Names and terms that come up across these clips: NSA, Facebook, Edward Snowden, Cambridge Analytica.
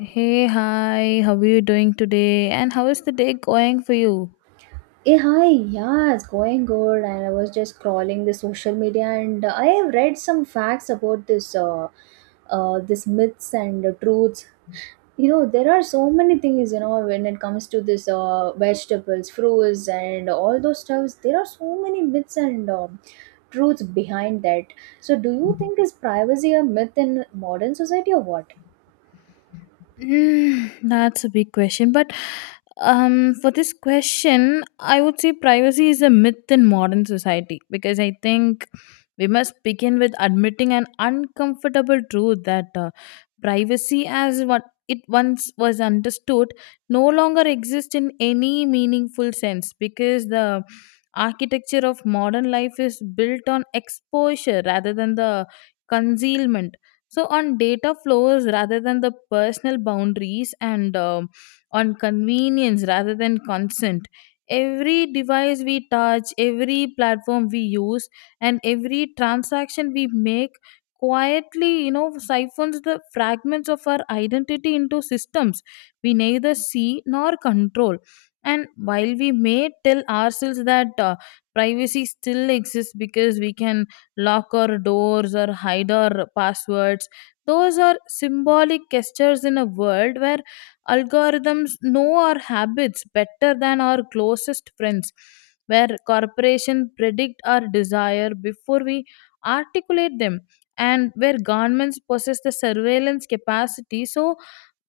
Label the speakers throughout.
Speaker 1: Hey, hi, how are you doing today? And how is the day going for you?
Speaker 2: Hey, hi, yeah, it's going good. And I was just scrolling the social media, and I have read some facts about this myths and truths. You know, there are so many things. You know, when it comes to vegetables, fruits, and all those stuffs, there are so many myths and truths behind that. So, do you think is privacy a myth in modern society or what?
Speaker 1: Mm, that's a big question, but for this question, I would say privacy is a myth in modern society because I think we must begin with admitting an uncomfortable truth that privacy, as what it once was understood, no longer exists in any meaningful sense, because the architecture of modern life is built on exposure rather than the concealment, so on data flows rather than the personal boundaries, and on convenience rather than consent. Every device we touch, every platform we use, and every transaction we make quietly siphons the fragments of our identity into systems we neither see nor control. And while we may tell ourselves that privacy still exists because we can locker doors or hider passwords, those are symbolic gestures in a world where algorithms know our habits better than our closest friends, where corporations predict our desire before we articulate them, and where governments possess the surveillance capacity so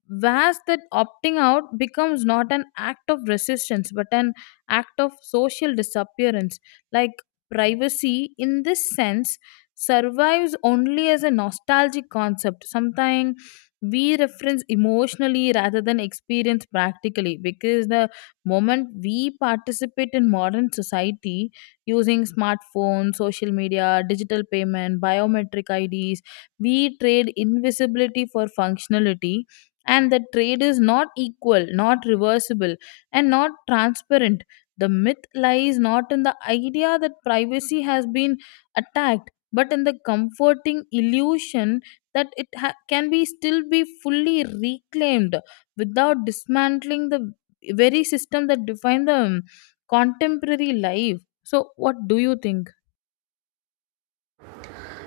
Speaker 1: vast that opting out becomes not an act of resistance but an act of social disappearance. Like, privacy in this sense survives only as a nostalgic concept, something we reference emotionally rather than experience practically, because the moment we participate in modern society using smartphones, social media, digital payment, biometric ids, we trade invisibility for functionality, and the trade is not equal, not reversible, and not transparent. The myth lies not in the idea that privacy has been attacked, but in the comforting illusion that can be still be fully reclaimed without dismantling the very system that define the contemporary life. So, what do you think?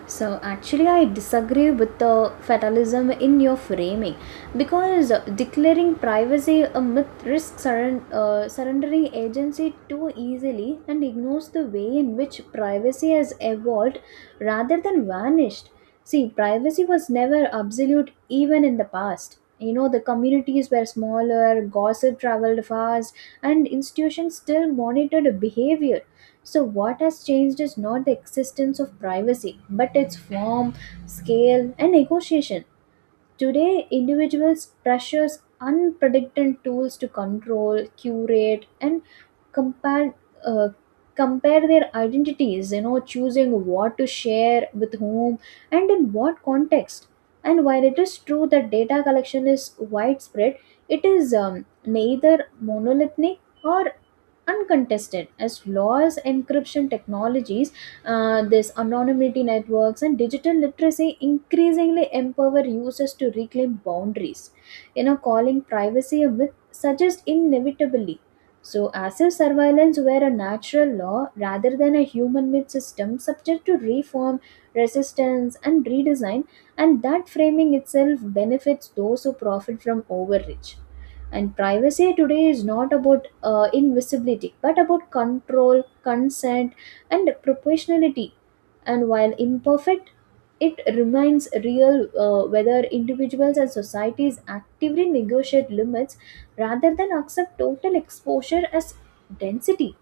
Speaker 2: So actually, I disagree with the fatalism in your framing because declaring privacy a myth risks surrendering agency too easily and ignores the way in which privacy has evolved rather than vanished. See, privacy was never absolute even in the past. You know, the communities were smaller, gossip traveled fast, and institutions still monitored behavior. So what has changed is not the existence of privacy, but its form, scale, and negotiation. Today, individuals pressures unpredicted tools to control, curate, and compare uh, compare their identities. You know, choosing what to share with whom and in what context. And while it is true that data collection is widespread, it is neither monolithic or uncontested as laws encryption technologies, this anonymity networks and digital literacy increasingly empower users to reclaim boundaries. You know, calling privacy a myth suggests inevitably, so as if surveillance were a natural law rather than a human made system subject to reform, resistance and redesign, and that framing itself benefits those who profit from overreach. And privacy today is not about invisibility, but about control, consent, and proportionality. And while imperfect, it remains real, whether individuals and societies actively negotiate limits rather than accept total exposure as density.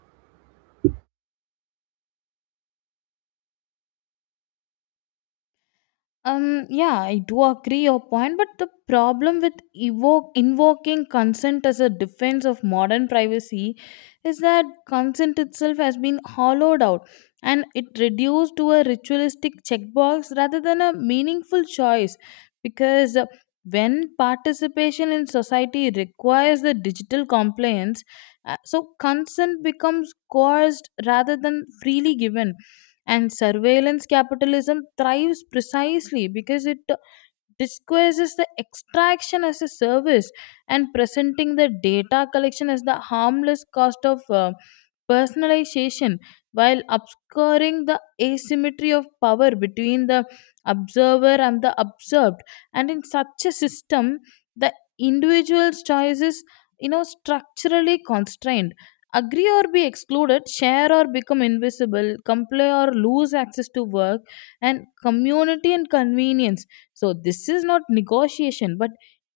Speaker 1: Yeah, I do agree your point, but the problem with invoking consent as a defense of modern privacy is that consent itself has been hollowed out and it reduced to a ritualistic checkbox rather than a meaningful choice. Because when participation in society requires the digital compliance, so consent becomes coerced rather than freely given, and surveillance capitalism thrives precisely because it disguises the extraction as a service, and presenting the data collection as the harmless cost of personalization, while obscuring the asymmetry of power between the observer and the observed. And in such a system, the individual's choices, structurally constrained, agree or be excluded, share or become invisible, comply or lose access to work and community and convenience. So this is not negotiation but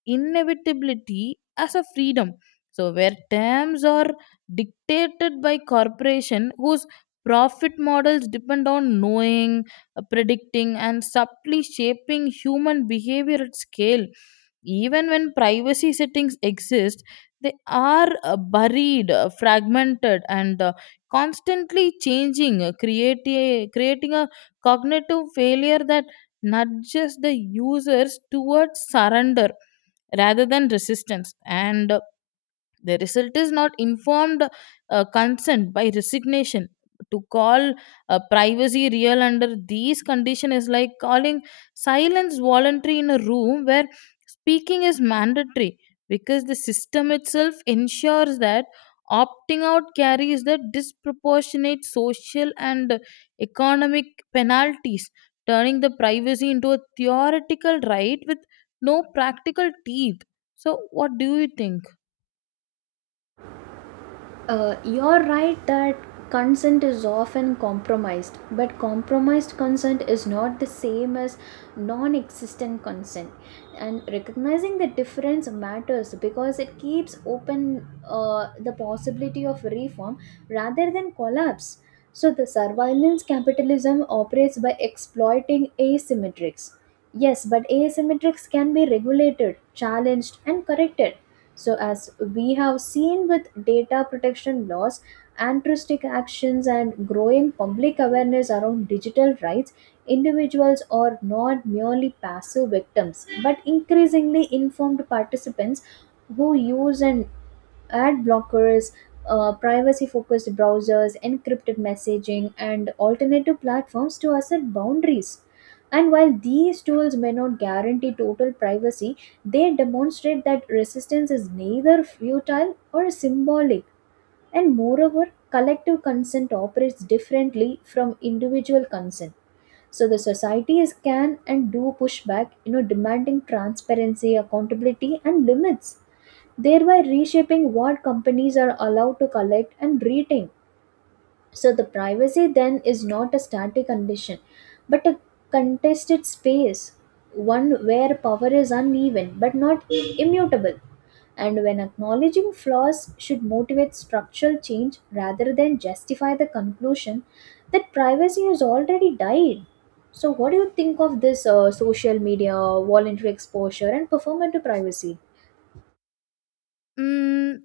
Speaker 1: inevitability as a freedom, so where terms are dictated by corporation whose profit models depend on knowing, predicting, and subtly shaping human behavior at scale. Even when privacy settings exist, they are buried, fragmented, and constantly changing, creating a cognitive failure that nudges the users towards surrender rather than resistance. And the result is not informed consent by resignation. To call privacy real under these conditions is like calling silence voluntary in a room where speaking is mandatory, because the system itself ensures that opting out carries the disproportionate social and economic penalties, turning the privacy into a theoretical right with no practical teeth. So, what do you think?
Speaker 2: You're right that consent is often compromised, but compromised consent is not the same as non existent consent. And recognizing the difference matters because it keeps open, the possibility of reform rather than collapse. So, the surveillance capitalism operates by exploiting asymmetrics. Yes, but asymmetrics can be regulated, challenged, and corrected, so as we have seen with data protection laws, altruistic actions, and growing public awareness around digital rights, individuals are not merely passive victims but increasingly informed participants who use and Ad blockers, privacy focused browsers, encrypted messaging, and alternative platforms to assert boundaries. And while these tools may not guarantee total privacy, they demonstrate that resistance is neither futile or symbolic. And moreover, collective consent operates differently from individual consent. So the societies can and do push back, you know, demanding transparency, accountability, and limits, thereby reshaping what companies are allowed to collect and retain. So the privacy then is not a static condition, but a contested space, one where power is uneven but not immutable. And when acknowledging flaws should motivate structural change rather than justify the conclusion that privacy has already died. So, what do you think of this social media, voluntary exposure, and performative privacy?
Speaker 1: Mm,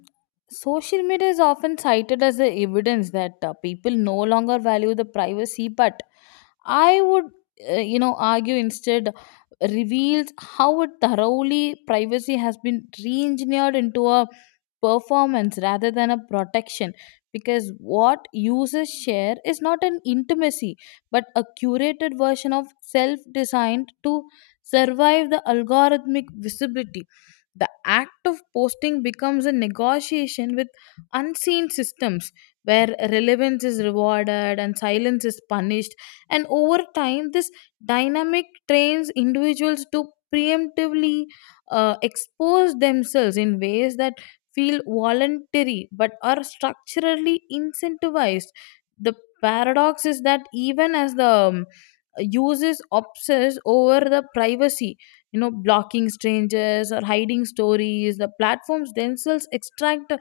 Speaker 1: social media is often cited as the evidence that people no longer value the privacy, but I would, argue instead reveals how it thoroughly privacy has been re-engineered into a performance rather than a protection, because what users share is not an intimacy but a curated version of self designed to survive the algorithmic visibility. The act of posting becomes a negotiation with unseen systems, where relevance is rewarded and silence is punished, and over time this dynamic trains individuals to preemptively expose themselves in ways that feel voluntary but are structurally incentivized. The paradox is that even as the uses obsess over the privacy, blocking strangers or hiding stories, the platforms themselves extract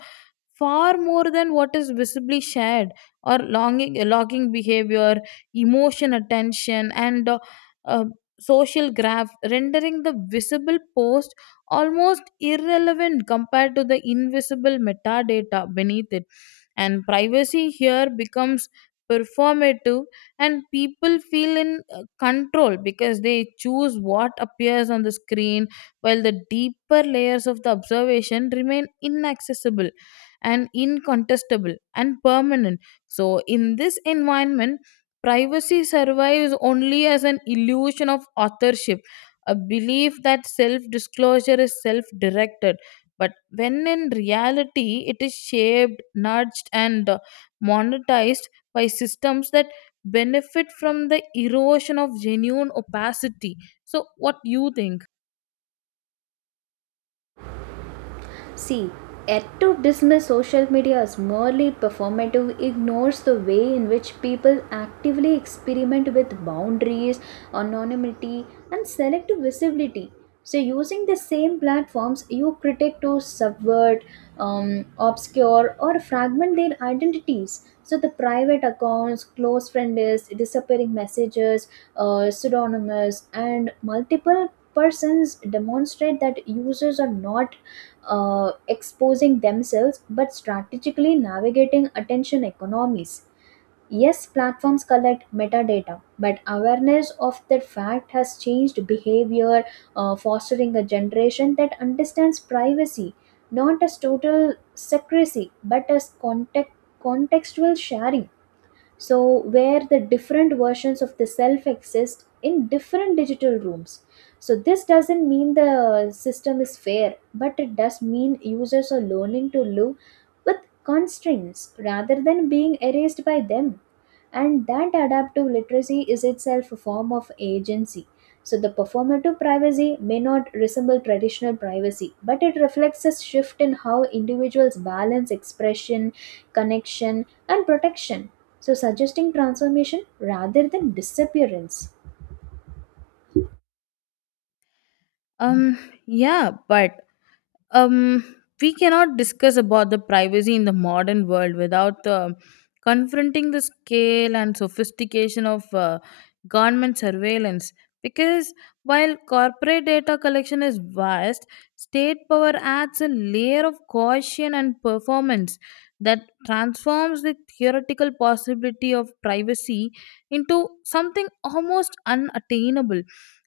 Speaker 1: far more than what is visibly shared, or longing logging behavior, emotion, attention, and uh, social graph, rendering the visible post almost irrelevant compared to the invisible metadata beneath it. And privacy here becomes performative, and people feel in control because they choose what appears on the screen, while the deeper layers of the observation remain inaccessible and incontestable and permanent. So, in this environment, privacy survives only as an illusion of authorship, a belief that self disclosure is self directed. But when in reality it is shaped, nudged, and monetized by systems that benefit from the erosion of genuine opacity. So, what do you think?
Speaker 2: See, yet to dismiss social media as merely performative ignores the way in which people actively experiment with boundaries, anonymity, and selective visibility. So, using the same platforms, you critic to subvert, obscure, or fragment their identities. So, the private accounts, close friend lists, disappearing messages, pseudonymous, and multiple persons demonstrate that users are not exposing themselves but strategically navigating attention economies. Yes, platforms collect metadata, but awareness of that fact has changed behavior, fostering a generation that understands privacy not as total secrecy but as contextual sharing, so where the different versions of the self exist in different digital rooms. So this doesn't mean the system is fair, but it does mean users are learning to live with constraints rather than being erased by them, and that adaptive literacy is itself a form of agency. So, the performative privacy may not resemble traditional privacy, but it reflects a shift in how individuals balance expression, connection, and protection. So, suggesting transformation rather than disappearance.
Speaker 1: Um, yeah, but we cannot discuss about the privacy in the modern world without confronting the scale and sophistication of government surveillance, because while corporate data collection is vast, state power adds a layer of caution and performance that transforms the theoretical possibility of privacy into something almost unattainable.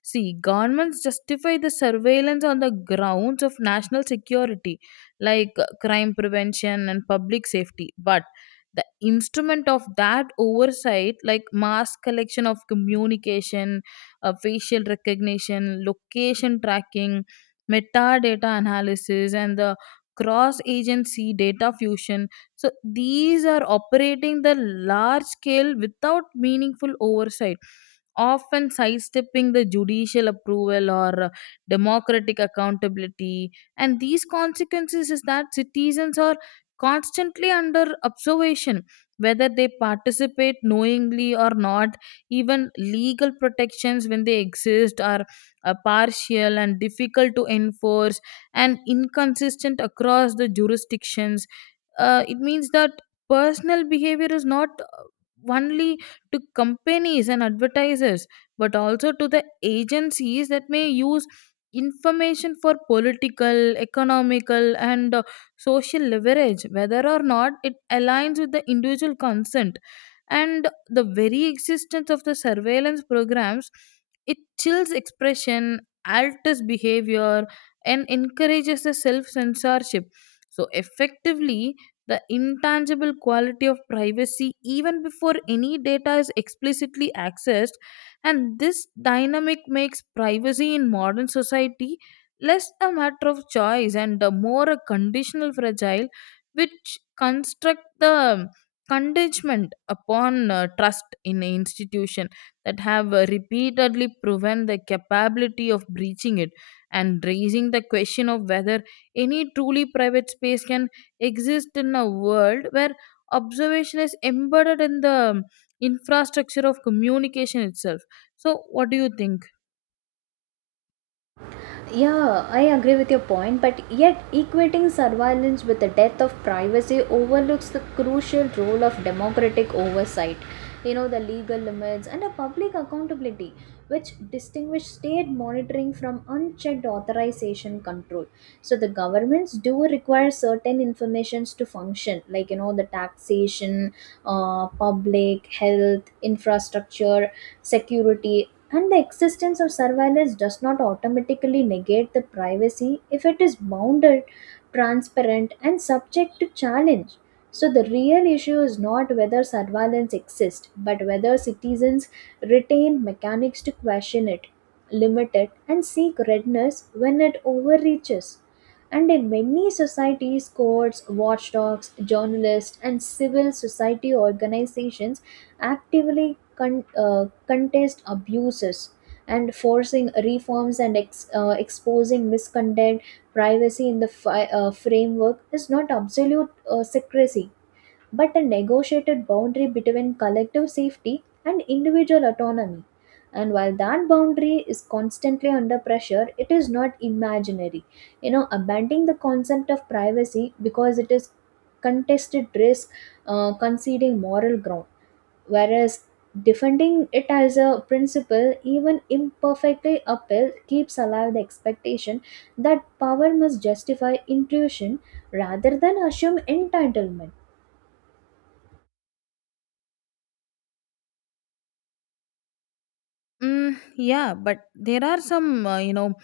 Speaker 1: See, governments justify the surveillance on the grounds of national security, like crime prevention and public safety. But the instrument of that oversight, like mass collection of communication, facial recognition, location tracking, metadata analysis, and the cross agency data fusion, so these are operating the large scale without meaningful oversight, often sidestepping the judicial approval or democratic accountability. And these consequences is that citizens are constantly under observation, whether they participate knowingly or not. Even legal protections, when they exist, are partial and difficult to enforce and inconsistent across the jurisdictions. It means that personal behavior is not only to companies and advertisers, but also to the agencies that may use information for political, economical, and social leverage, whether or not it aligns with the individual consent. And the very existence of the surveillance programs, it chills expression, alters behavior, and encourages the self censorship. So, effectively, the intangible quality of privacy, even before any data is explicitly accessed, and this dynamic makes privacy in modern society less a matter of choice and a more a conditional fragile, which construct the contingent upon trust in an institution that have repeatedly proven the capability of breaching it, and raising the question of whether any truly private space can exist in a world where observation is embedded in the infrastructure of communication itself. So what do you think?
Speaker 2: Yeah, I agree with your point, but yet equating surveillance with the death of privacy overlooks the crucial role of democratic oversight, you know, the legal limits and a public accountability, which distinguish state monitoring from unchecked authorization control. So the governments do require certain informations to function, like you know, the taxation, public health, infrastructure, security, and the existence of surveillance does not automatically negate the privacy if it is bounded, transparent, and subject to challenge. So, the real issue is not whether surveillance exists, but whether citizens retain mechanics to question it, limit it, and seek redress when it overreaches. And in many societies, courts, watchdogs, journalists, and civil society organizations actively contest abuses and forcing reforms and exposing misconduct. Privacy in the framework is not absolute, secrecy but a negotiated boundary between collective safety and individual autonomy, and while that boundary is constantly under pressure, it is not imaginary. You know, abandoning the concept of privacy because it is contested risk, conceding moral ground, whereas defending it as a principle even imperfectly upheld keeps alive the expectation that power must justify intrusion rather than assume entitlement.
Speaker 1: Mm, yeah, but there are some,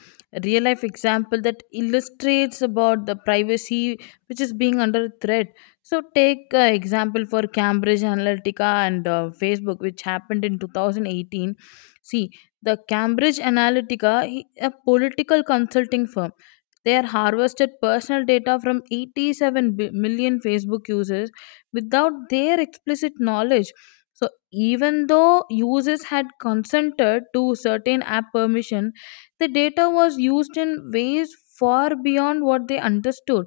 Speaker 1: real life example that illustrates about the privacy which is being under threat. So take example for Cambridge Analytica and Facebook, which happened in 2018. See, the Cambridge Analytica, a political consulting firm, they are harvested personal data from 87 million Facebook users without their explicit knowledge. So even though users had consented to certain app permission, the data was used in ways far beyond what they understood,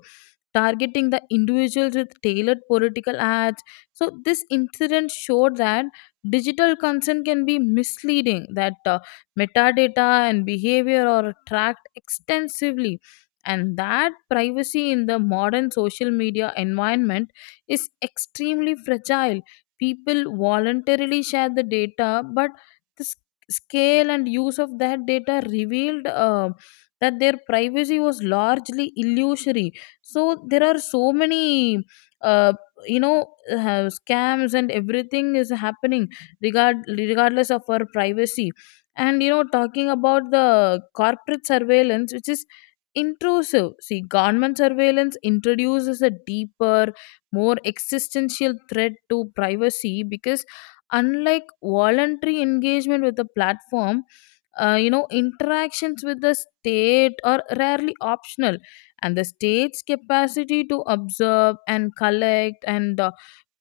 Speaker 1: targeting the individuals with tailored political ads. So, this incident showed that digital consent can be misleading, that metadata and behavior are tracked extensively. And that privacy in the modern social media environment is extremely fragile. People voluntarily share the data, but the s- scale and use of that data revealed that their privacy was largely illusory. So there are so many uh, scams and everything is happening regardless of our privacy. And talking about the corporate surveillance which is intrusive, see, government surveillance introduces a deeper, more existential threat to privacy, because unlike voluntary engagement with the platform, interactions with the state are rarely optional. And the state's capacity to observe and collect and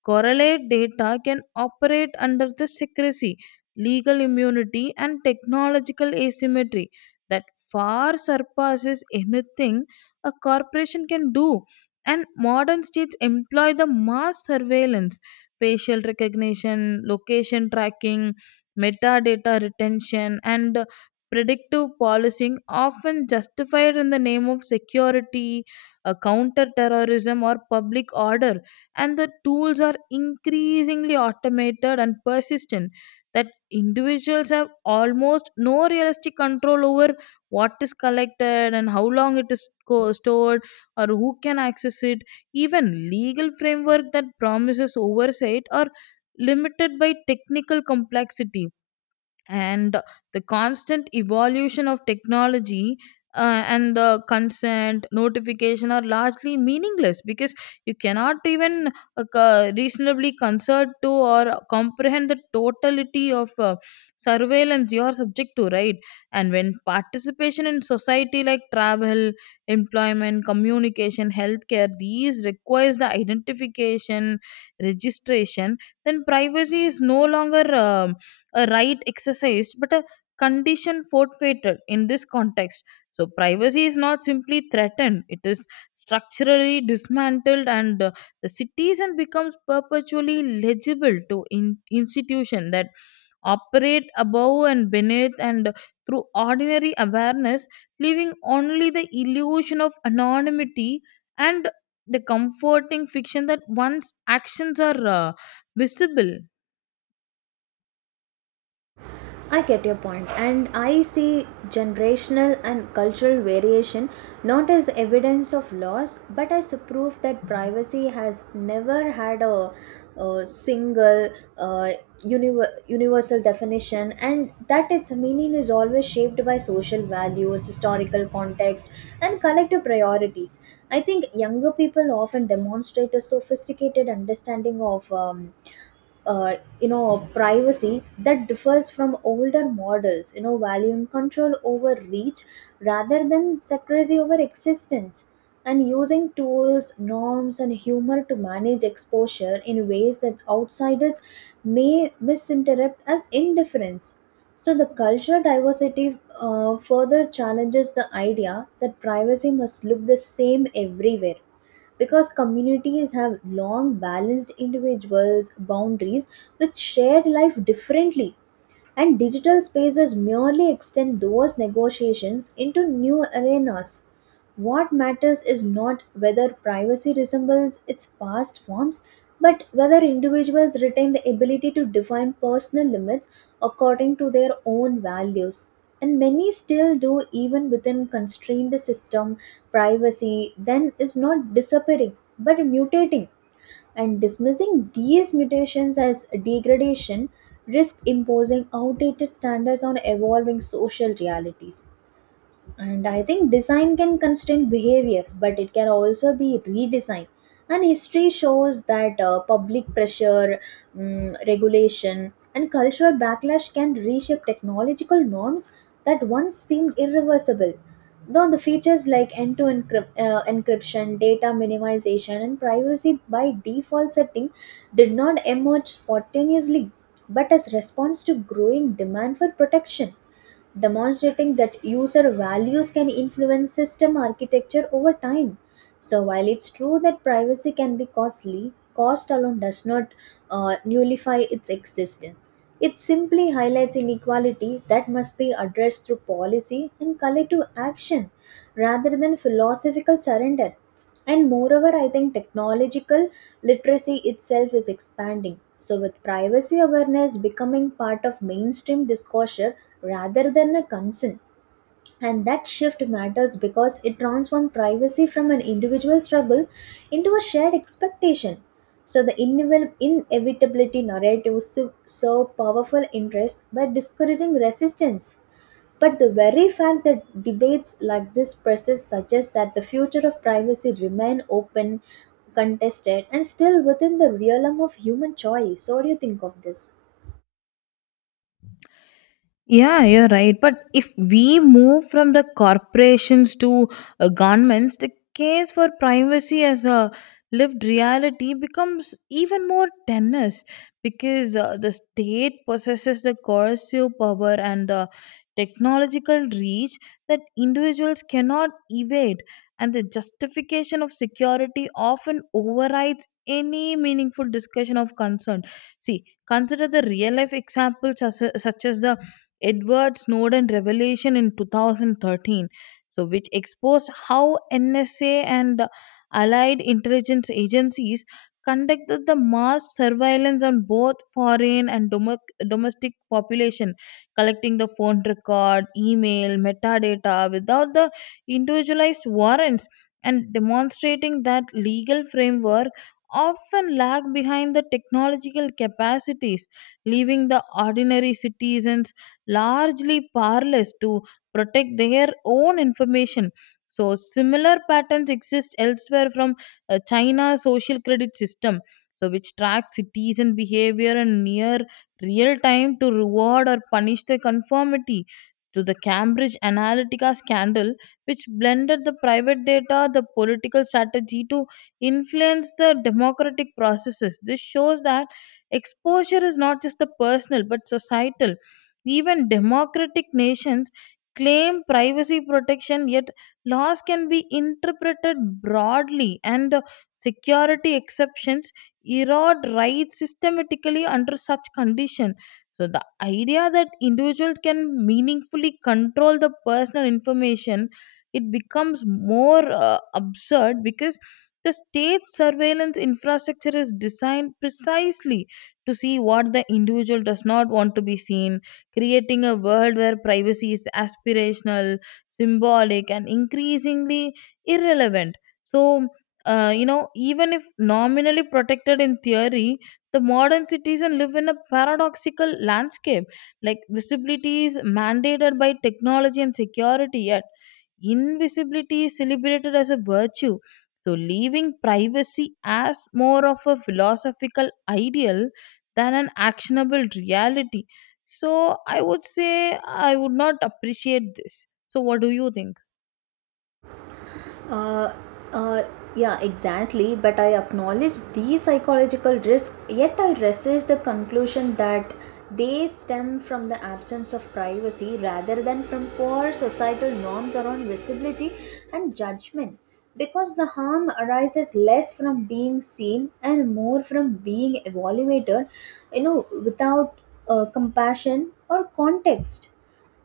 Speaker 1: correlate data can operate under the secrecy, legal immunity, and technological asymmetry that far surpasses anything a corporation can do. And modern states employ the mass surveillance, facial recognition, location tracking, metadata retention, and predictive policing, often justified in the name of security, counter terrorism, or public order. And the tools are increasingly automated and persistent, that individuals have almost no realistic control over what is collected and how long it is stored or who can access it. Even legal framework that promises oversight are limited by technical complexity and the constant evolution of technology. Uh, and the consent notification are largely meaningless, because you cannot even reasonably concert to or comprehend the totality of surveillance you are subject to, right? And when participation in society, like travel, employment, communication, healthcare, these requires the identification, registration, then privacy is no longer a right exercised but a condition forfeited in this context. So, privacy is not simply threatened, it is structurally dismantled, and the citizen becomes perpetually legible to institutions that operate above and beneath and through ordinary awareness, leaving only the illusion of anonymity and the comforting fiction that one's actions are visible.
Speaker 2: I get your point, and I see generational and cultural variation not as evidence of loss but as a proof that privacy has never had a single uh, universal definition and that its meaning is always shaped by social values, historical context, and collective priorities. I think younger people often demonstrate a sophisticated understanding of. You know, privacy that differs from older models, you know, valuing control over reach rather than secrecy over existence, and using tools norms and humor to manage exposure in ways that outsiders may misinterpret as indifference. So the cultural diversity further challenges the idea that privacy must look the same everywhere, because communities have long balanced individuals' boundaries with shared life differently, and digital spaces merely extend those negotiations into new arenas. What matters is not whether privacy resembles its past forms, but whether individuals retain the ability to define personal limits according to their own values, and many still do, even within constrained system. Privacy then is not disappearing but mutating, and dismissing these mutations as degradation risk imposing outdated standards on evolving social realities. And I think design can constrain behavior, but it can also be redesigned. And history shows that public pressure, regulation, and cultural backlash can reshape technological norms that once seemed irreversible. Though the features like end to end encryption, data minimization, and privacy by default setting did not emerge spontaneously but as response to growing demand for protection, demonstrating that user values can influence system architecture over time. So, while it's true that privacy can be costly, cost alone does not nullify its existence. It simply highlights inequality that must be addressed through policy and collective action rather than philosophical surrender. And moreover, I think technological literacy itself is expanding. So, with privacy awareness becoming part of mainstream discourse rather than a concern. And that shift matters because it transforms privacy from an individual struggle into a shared expectation. So, the inevitability narrative serve powerful interest by discouraging resistance. But the very fact that debates like this persist suggests that the future of privacy remain open, contested, and still within the realm of human choice. So, what do you think of this?
Speaker 1: Yeah, you're right. But if we move from the corporations to governments, the case for privacy as a lived reality becomes even more tenuous because the state possesses the coercive power and the technological reach that individuals cannot evade, and the justification of security often overrides any meaningful discussion of concern. See, consider the real life examples such as the Edward Snowden revelation in 2013, which exposed how NSA and allied intelligence agencies conducted the mass surveillance on both foreign and domestic population, collecting the phone record, email, metadata without the individualized warrants and demonstrating that legal framework often lag behind the technological capacities leaving the ordinary citizens largely powerless to protect their own information. So, similar patterns exist elsewhere from China's social credit system, which tracks citizen behavior in near real time to reward or punish their conformity to the Cambridge Analytica scandal, which blended the private data, the political strategy to influence the democratic processes. This shows that exposure is not just the personal but societal even democratic nations claim privacy protection, yet laws can be interpreted broadly, and security exceptions erode rights systematically under such condition. So the idea that individuals can meaningfully control the personal information, it becomes more absurd because the state's surveillance infrastructure is designed precisely to see what the individual does not want to be seen creating a world where privacy is aspirational, symbolic, and increasingly irrelevant. So, Even if nominally protected in theory, the modern citizen live in a paradoxical landscape. Like visibility is mandated by technology and security, yet invisibility is celebrated as a virtue. So, leaving privacy as more of a philosophical ideal than an actionable reality. So I would not appreciate this. So what do you think?
Speaker 2: Uh, uh, yeah, exactly. But I acknowledge these psychological risks. Yet I resist the conclusion that they stem from the absence of privacy rather than from poor societal norms around visibility and judgment. Because the harm arises less from being seen and more from being evaluated, you know, without compassion or context.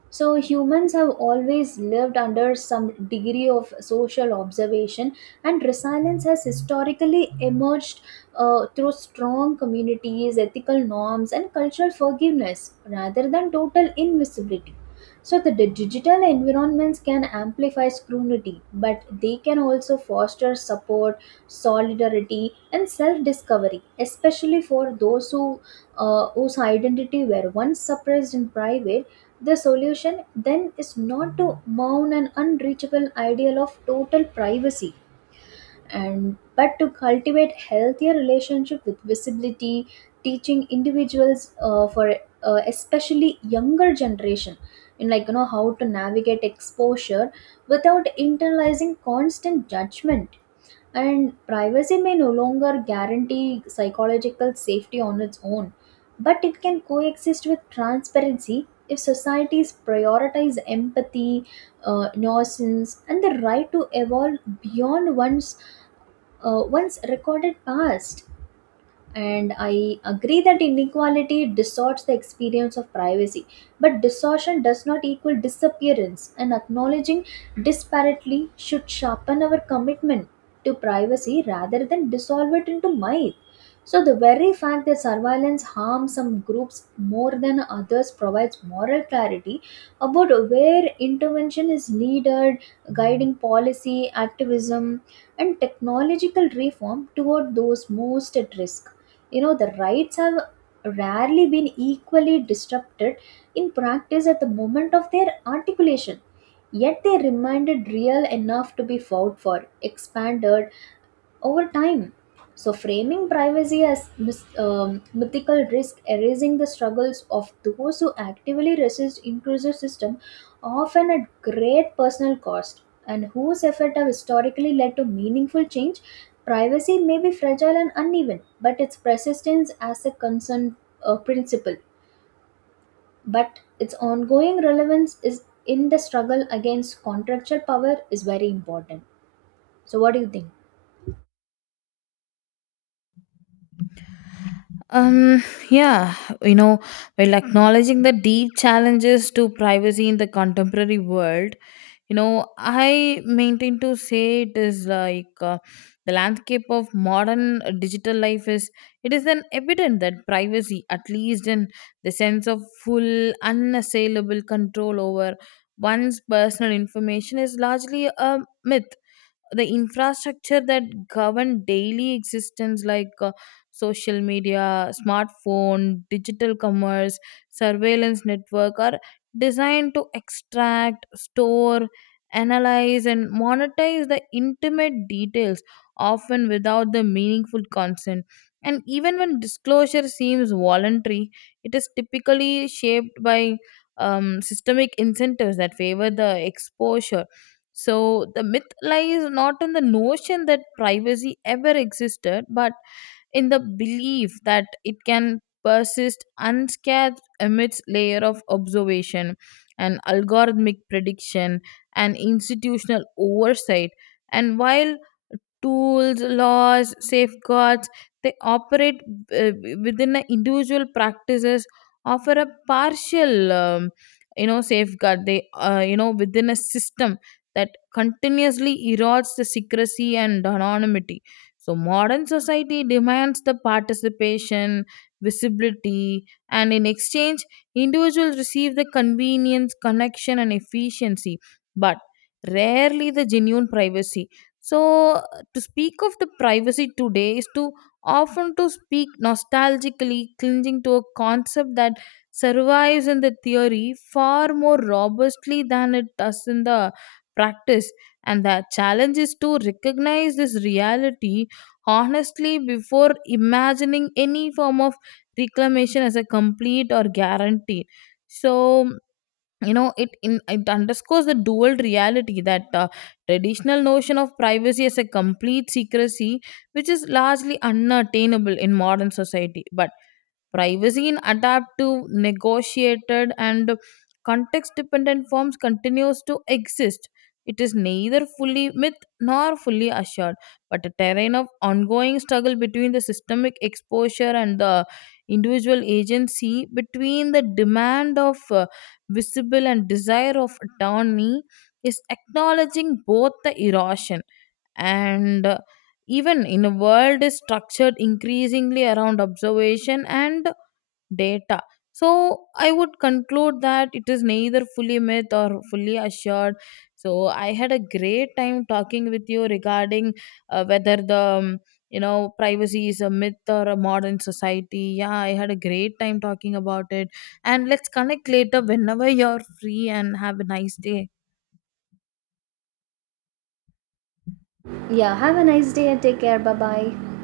Speaker 2: So humans have always lived under some degree of social observation, and resilience has historically emerged through strong communities, ethical norms, and cultural forgiveness rather than total invisibility. So the digital environments can amplify scrutiny, but they can also foster support, solidarity, and self-discovery, especially for those whose identity were once suppressed in private. The solution then is not to mount an unreachable ideal of total privacy and but to cultivate healthier relationship with visibility, teaching individuals for especially younger generation in, like, you know, how to navigate exposure without internalizing constant judgment. And privacy may no longer guarantee psychological safety on its own, but it can coexist with transparency if societies prioritize empathy, innocence, and the right to evolve beyond one's recorded past. And I agree that inequality distorts the experience of privacy, but distortion does not equal disappearance, and acknowledging disparately should sharpen our commitment to privacy rather than dissolve it into myth. So the very fact that surveillance harms some groups more than others provides moral clarity about where intervention is needed, guiding policy activism and technological reform toward those most at risk. You know, the rights have rarely been equally disrupted in practice at the moment of their articulation. Yet they remained real enough to be fought for, expanded, over time. So, framing privacy as mythical risk, erasing the struggles of those who actively resist intrusive system, often at great personal cost, and whose effect have historically led to meaningful change. Privacy may be fragile and uneven, but its persistence as a concern, principle, but its ongoing relevance is in the struggle against contractual power is very important. So, what do you think?
Speaker 1: Um, yeah, you know, while acknowledging the deep challenges to privacy in the contemporary world, you know, I maintain to say it is like the landscape of modern digital life is it is an evident that privacy, at least in the sense of full, unassailable control over one's personal information, is largely a myth. The infrastructure that govern daily existence like social media smartphone digital commerce surveillance network are designed to extract store analyze and monetize the intimate details often without the meaningful consent, and even when disclosure seems voluntary it is typically shaped by systemic incentives that favor the exposure. So the myth lies not in the notion that privacy ever existed, but in the belief that it can persist unscathed amidst layer of observation and algorithmic prediction and institutional oversight. And while tools, laws, safeguards. They operate uh, within the individual practices, offer a partial, safeguard. They, within a system that continuously erodes the secrecy and anonymity. So modern society demands the participation, visibility, and in exchange, individuals receive the convenience, connection, and efficiency. But rarely the genuine privacy. So to speak of the privacy today is to often to speak nostalgically clinging to a concept that survives in the theory far more robustly than it does in the practice, and the challenge is to recognize this reality honestly before imagining any form of reclamation as a complete or guarantee. So you know it underscores the dual reality that traditional notion of privacy as a complete secrecy which is largely unattainable in modern society, but privacy in adaptive, negotiated, and context dependent forms continues to exist. It is neither fully myth nor fully assured, but a terrain of ongoing struggle between the systemic exposure and the individual agency, between the demand of visible and desire of autonomy, is acknowledging both the erosion and even in a world is structured increasingly around observation and data. So I would conclude that it is neither fully myth or fully assured. So I had a great time talking with you regarding whether the you know privacy is a myth or a modern society. Yeah, I had a great time talking about it, and let's connect later whenever you're free and have a nice day.
Speaker 2: Yeah, have a nice day and take care. Bye bye.